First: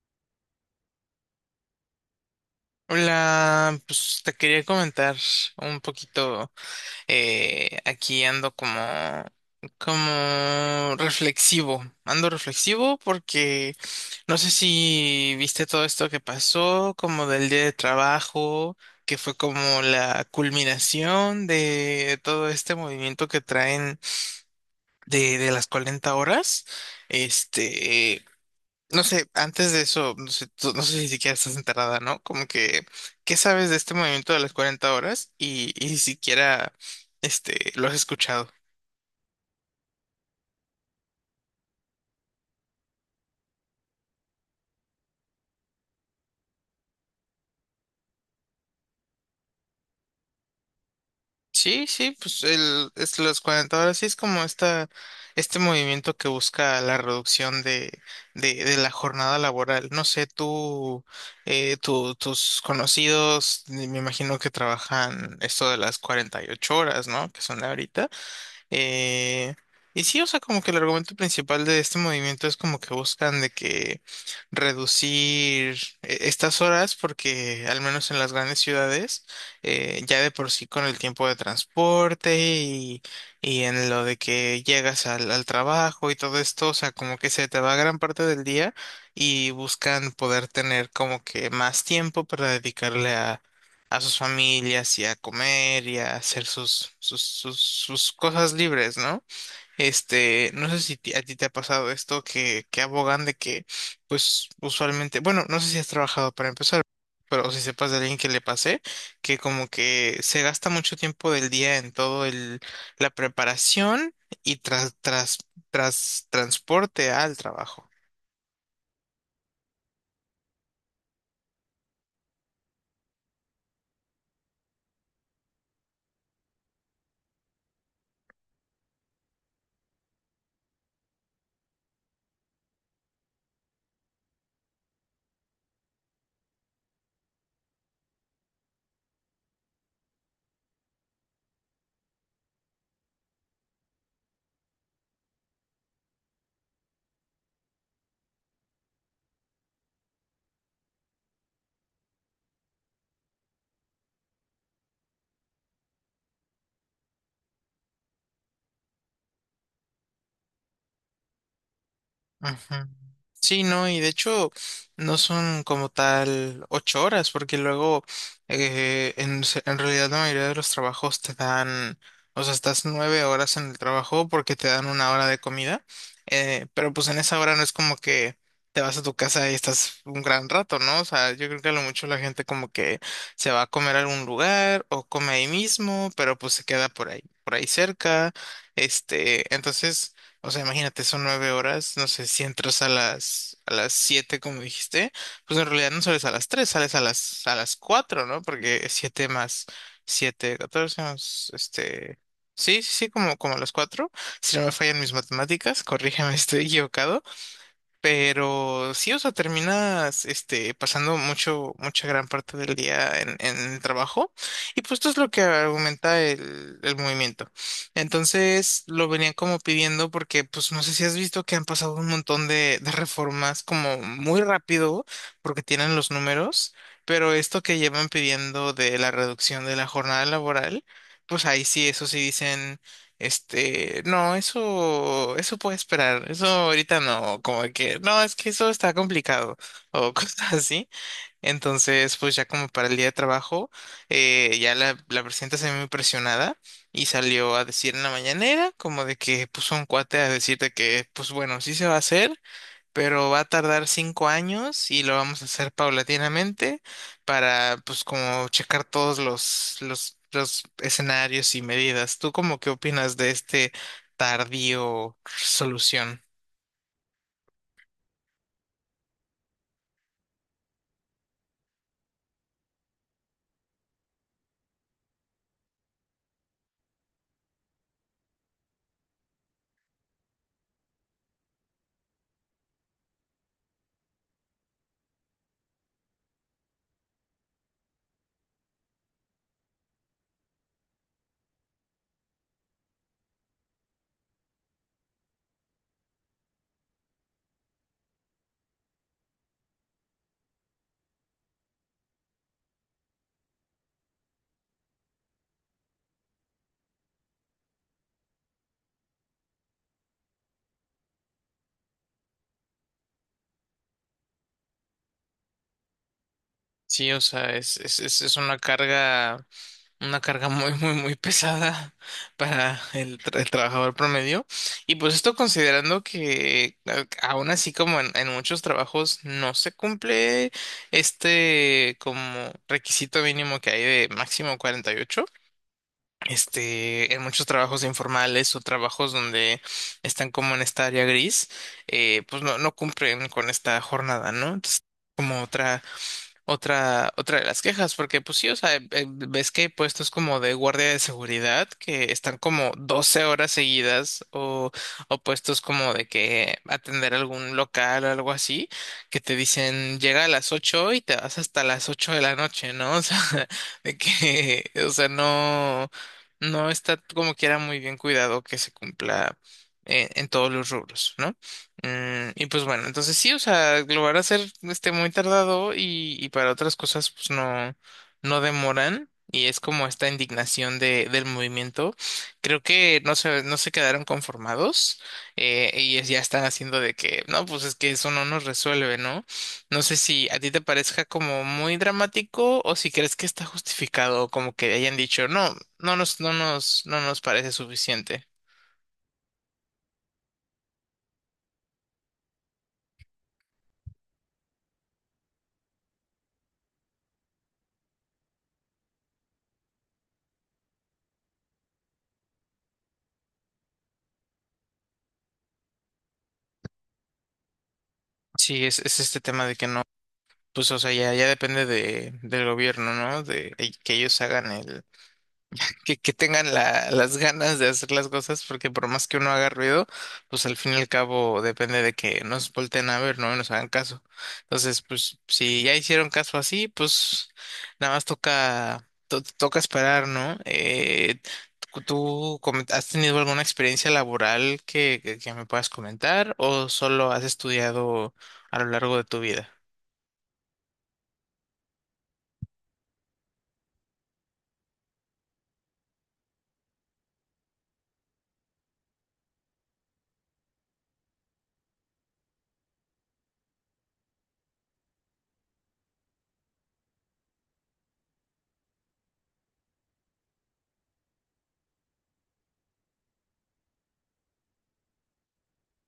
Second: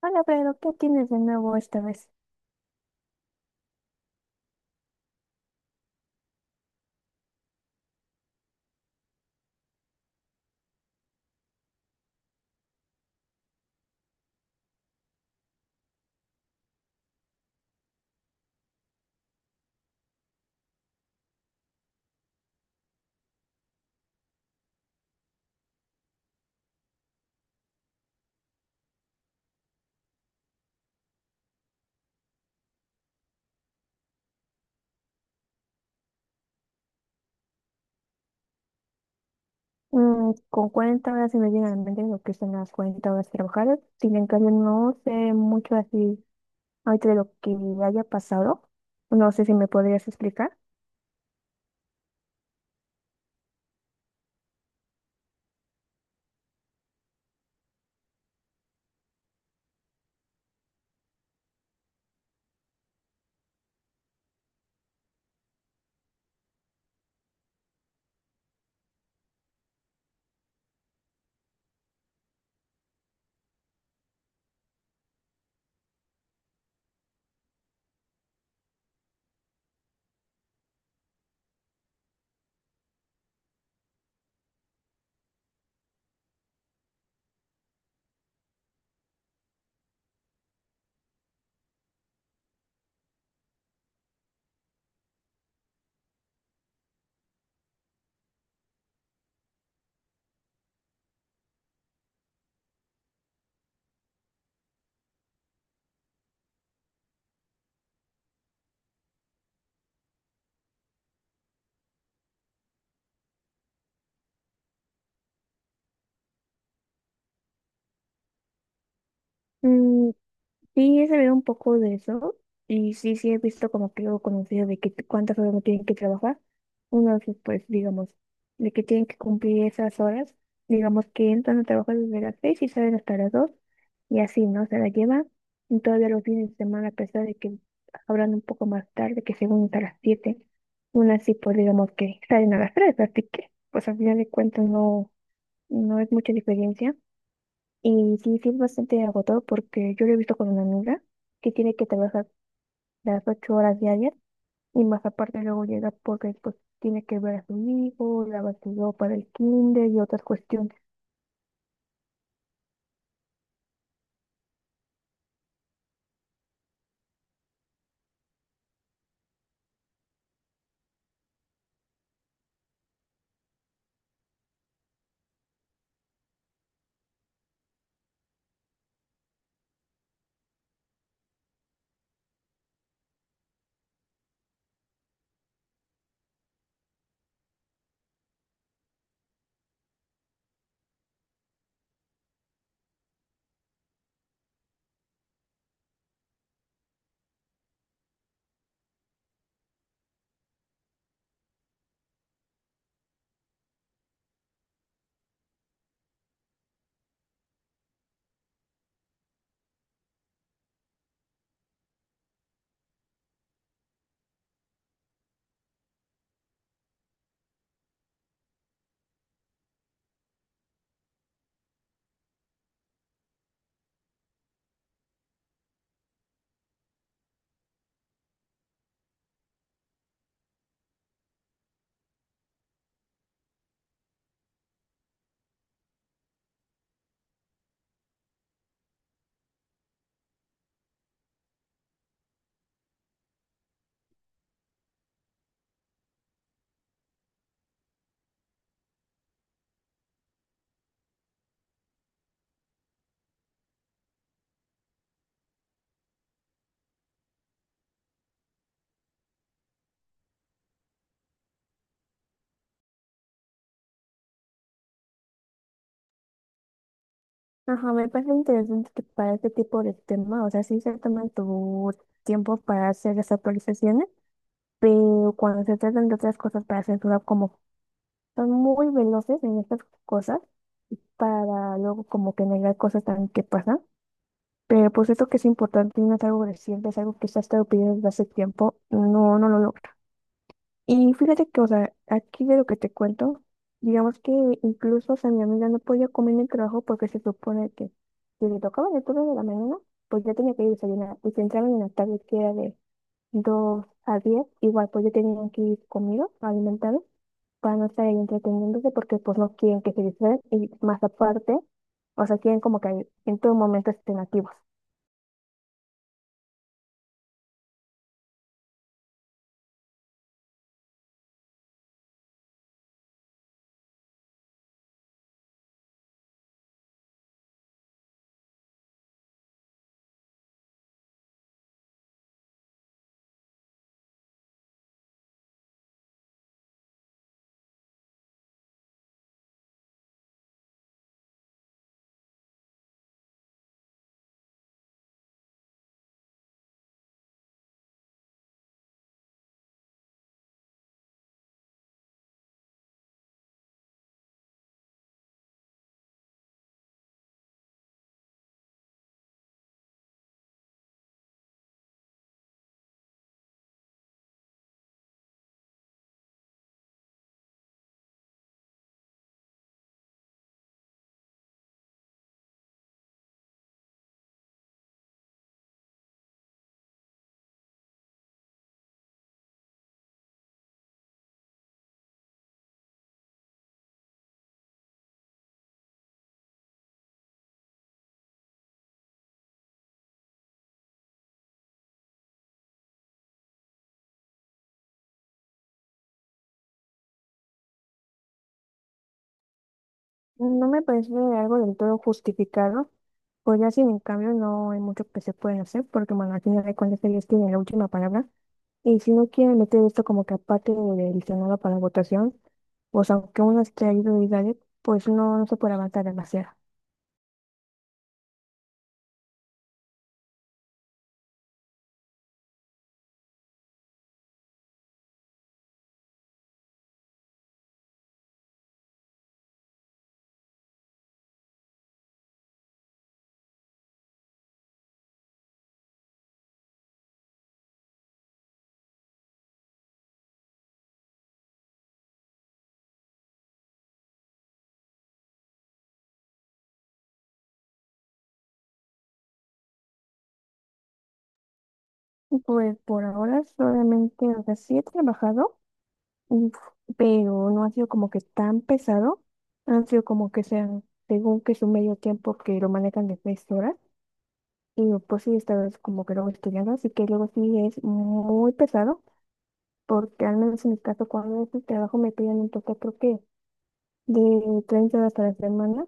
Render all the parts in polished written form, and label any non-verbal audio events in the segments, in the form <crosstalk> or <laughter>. Hola, pero ¿qué tienes de nuevo esta vez? Hola, pues te quería comentar un poquito, aquí ando como reflexivo, ando reflexivo porque no sé si viste todo esto que pasó, como del día de trabajo, que fue como la culminación de todo este movimiento que traen de las 40 horas, este... No sé, antes de eso, no sé, no sé si siquiera estás enterrada, ¿no? Como que, ¿qué sabes de este movimiento de las 40 horas? Y ni siquiera, lo has escuchado. Con 40 horas se me viene a la mente lo que son las 40 horas trabajadas. Sin embargo, no sé mucho así ahorita de lo que haya pasado. No sé si me podrías explicar. Sí, sí, pues es las 40 horas sí es como este movimiento que busca la reducción de la jornada laboral. No sé, tus conocidos, me imagino que trabajan esto de las 48 horas, ¿no? Que son ahorita. Eh, y sí, o sea, como que el argumento principal de este movimiento es como que buscan de que reducir estas horas porque al menos en las grandes ciudades ya de por sí con el tiempo de transporte y en lo de que llegas al trabajo y todo esto, o sea, como que se te va gran parte del día y buscan poder tener como que más tiempo para dedicarle a sus familias y a comer y a hacer sus cosas libres, ¿no? No sé si a ti te ha pasado esto que abogan de que, pues, usualmente, bueno, no sé si has trabajado para empezar, pero si sepas de alguien que le pase, que como que se gasta mucho tiempo del día en todo la preparación y tras transporte al trabajo. Sí, he sabido un poco de eso y sí, sí he visto como que algo conocido de que cuántas horas no tienen que trabajar. Entonces, pues digamos, de que tienen que cumplir esas horas, digamos que entran a trabajar desde las 6 y salen hasta las 2 y así, ¿no? Se la llevan, y todavía los fines de semana, a pesar de que abran un poco más tarde, que según hasta las 7, aún así, pues digamos que salen a las 3, así que pues al final de cuentas no, no es mucha diferencia. Y sí, sí es bastante agotador porque yo lo he visto con una amiga que tiene que trabajar las 8 horas diarias y más aparte luego llega porque pues tiene que ver a su hijo, lavar su ropa del kinder y otras cuestiones. Ujú. Sí, no, y de hecho no son como tal 8 horas, porque luego en realidad la mayoría de los trabajos te dan, o sea, estás 9 horas en el trabajo porque te dan una hora de comida, pero pues en esa hora no es como que te vas a tu casa y estás un gran rato, ¿no? O sea, yo creo que a lo mucho la gente como que se va a comer a algún lugar o come ahí mismo, pero pues se queda por ahí cerca. Entonces, o sea, imagínate, son 9 horas, no sé, si entras a las siete, como dijiste, pues en realidad no sales a las tres, sales a las cuatro, ¿no? Porque siete más siete, 14 más sí, sí, sí, como a las cuatro. Si no me fallan mis matemáticas, corrígeme, <laughs> si estoy equivocado. Pero sí, o sea, terminas pasando mucha gran parte del día en el trabajo. Y pues esto es lo que argumenta el movimiento. Entonces lo venían como pidiendo porque, pues no sé si has visto que han pasado un montón de reformas como muy rápido porque tienen los números. Pero esto que llevan pidiendo de la reducción de la jornada laboral, pues ahí sí, eso sí dicen. No, eso puede esperar. Eso ahorita no, como que, no, es que eso está complicado o <laughs> cosas así. Entonces, pues ya como para el día de trabajo, ya la presidenta se ve muy presionada y salió a decir en la mañanera, como de que puso un cuate a decirte que, pues bueno, sí se va a hacer, pero va a tardar 5 años y lo vamos a hacer paulatinamente para, pues, como checar todos los escenarios y medidas. ¿Tú como qué opinas de este tardío solución? Ajá, me parece interesante que para este tipo de temas, o sea, sí se toman tu tiempo para hacer las actualizaciones, pero cuando se tratan de otras cosas para censurar, como son muy veloces en estas cosas, para luego como que negar cosas también que pasan. Pero pues esto que es importante no es algo reciente, es algo que se ha estado pidiendo desde hace tiempo, no, no lo logra. Y fíjate que, o sea, aquí de lo que te cuento, digamos que incluso, o sea, mi amiga no podía comer en el trabajo porque se supone que si le tocaba el turno de la mañana, pues ya tenía que ir a desayunar. Y si entraban en la tarde, que era de 2 a 10, igual pues ya tenían que ir comidos, alimentados, para no estar ahí entreteniéndose porque pues no quieren que se distraigan y más aparte, o sea, quieren como que en todo momento estén activos. Sí, o sea, es una carga. Una carga muy, muy, muy pesada para el trabajador promedio. Y pues esto considerando que aún así como en muchos trabajos no se cumple este como requisito mínimo que hay de máximo 48. En muchos trabajos informales o trabajos donde están como en esta área gris, pues no, no cumplen con esta jornada, ¿no? Entonces, como otra de las quejas, porque pues sí, o sea, ves que hay puestos como de guardia de seguridad que están como 12 horas seguidas o puestos como de que atender algún local o algo así, que te dicen llega a las 8 y te vas hasta las 8 de la noche, ¿no? <laughs> O sea, de que, o sea, no está como quiera muy bien cuidado que se cumpla en todos los rubros, ¿no? Y pues bueno, entonces sí, o sea, lo van a hacer muy tardado y para otras cosas pues no demoran y es como esta indignación del movimiento. Creo que no se quedaron conformados y ya están haciendo de que, no, pues es que eso no nos resuelve, ¿no? No sé si a ti te parezca como muy dramático o si crees que está justificado, como que hayan dicho, no, no nos parece suficiente. No me parece algo del todo justificado, pues ya sin en cambio no hay mucho que se pueden hacer, porque bueno, al final de cuentas ellos tienen la última palabra, y si no quieren meter esto como que aparte del Senado para votación, pues aunque uno esté ahí duro y dale, pues no, no se puede avanzar demasiado. Sí, es este tema de que no. Pues, o sea, ya depende del gobierno, ¿no? De que ellos hagan que tengan las ganas de hacer las cosas, porque por más que uno haga ruido, pues al fin y al cabo depende de que nos volteen a ver, ¿no? Y nos hagan caso. Entonces, pues, si ya hicieron caso así, pues nada más toca esperar, ¿no? ¿ Has tenido alguna experiencia laboral que, que me puedas comentar o solo has estudiado a lo largo de tu vida? Pues por ahora solamente, o sea, sí he trabajado, uf, pero no ha sido como que tan pesado, han sido como que sean, según que es un medio tiempo que lo manejan de 3 horas. Y pues sí, estás como que luego estudiando, así que luego sí es muy pesado, porque al menos en mi caso, cuando es el trabajo me piden un total, creo que de 30 horas a la semana,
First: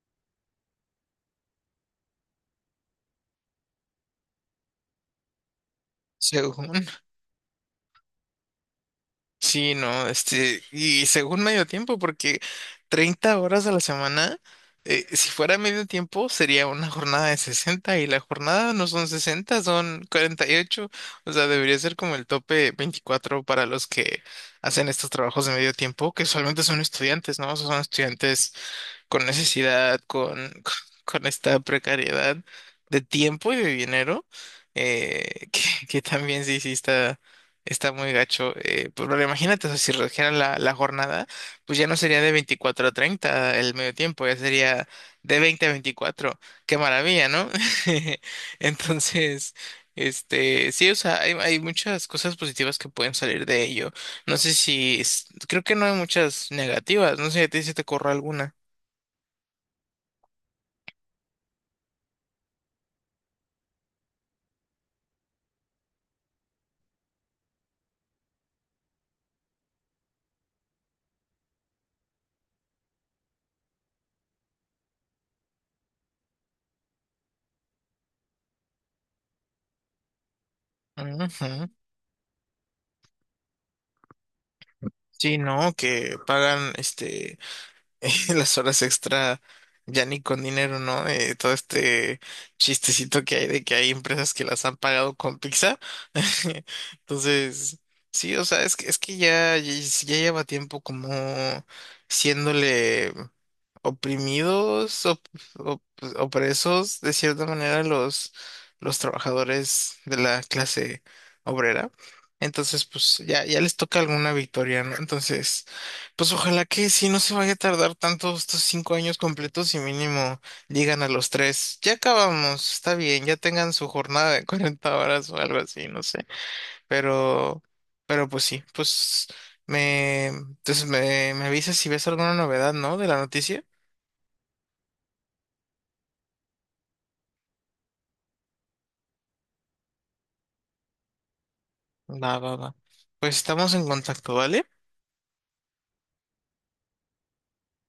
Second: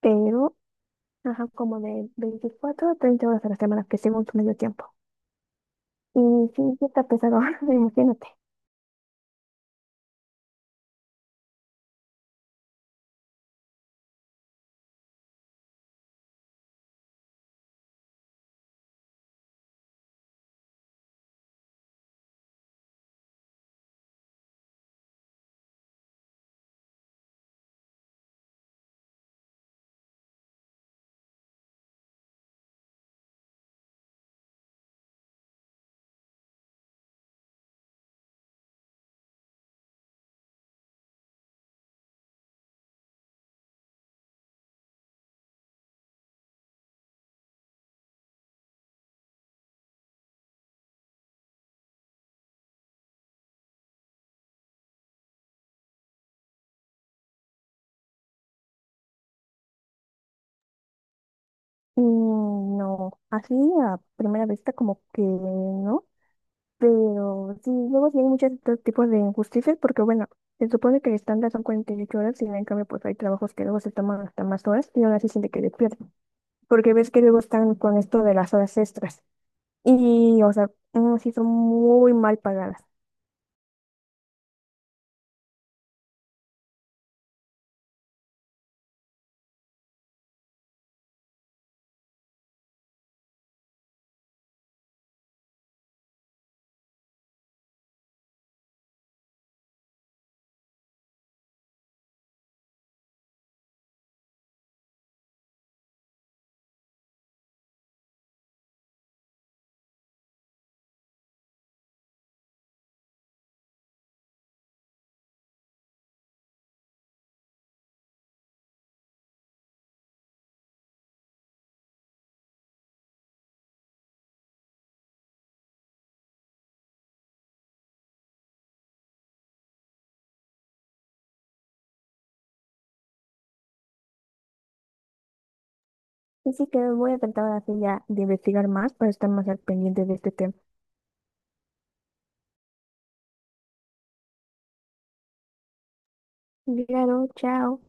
pero ajá, como de 24 a 30 horas a la semana, que según su medio tiempo. Y sí, sí Según- está pesado, <laughs> imagínate. Sí, no, y según medio tiempo, porque 30 horas a la semana, si fuera medio tiempo, sería una jornada de 60 y la jornada no son 60 son 48, o sea, debería ser como el tope 24 para los que hacen estos trabajos de medio tiempo, que usualmente son estudiantes, ¿no? O sea, son estudiantes con necesidad, con, <laughs> con con esta precariedad de tiempo y de dinero, eh, <laughs> que, que también sí, sí está muy gacho. Pero imagínate, o sea, si redujeran la jornada, pues ya no sería de 24 a 30 el medio tiempo, ya sería de 20 a 24. Qué maravilla, ¿no? <laughs> Entonces... sí, o sea, hay muchas cosas positivas que pueden salir de ello. No sé creo que no hay muchas negativas. No sé si a ti se te ocurre alguna. Y no, así a primera vista, como que no. Pero sí, luego sí hay muchos otros tipos de injusticias porque, bueno, se supone que el estándar son 48 horas y en cambio pues hay trabajos que luego se toman hasta más horas y aún así siente que le pierden. Porque ves que luego están con esto de las horas extras y, o sea, mm, sí son Ujú. muy mal pagadas. Sí, no, que pagan <laughs> las horas extra ya ni con dinero, ¿no? Todo este chistecito que hay de que hay empresas que las han pagado con pizza. <laughs> Entonces, sí, o sea, es que ya lleva tiempo como siéndole. oprimidos, op- op- Opresos de cierta manera los trabajadores de la clase obrera. Entonces, pues ya les toca alguna victoria, ¿no? Entonces, pues ojalá que si no se vaya a tardar tanto estos 5 años completos y mínimo llegan a los tres. Ya acabamos, está bien, ya tengan su jornada de <laughs> 40 horas o algo así, no sé. Pero, pero pues sí, pues entonces me avisas si ves alguna novedad, ¿no? De la noticia. Así que voy a tratar así ya de investigar más para estar más al pendiente de este tema. Va, va, va. Pues estamos en contacto, ¿vale? Claro, chao.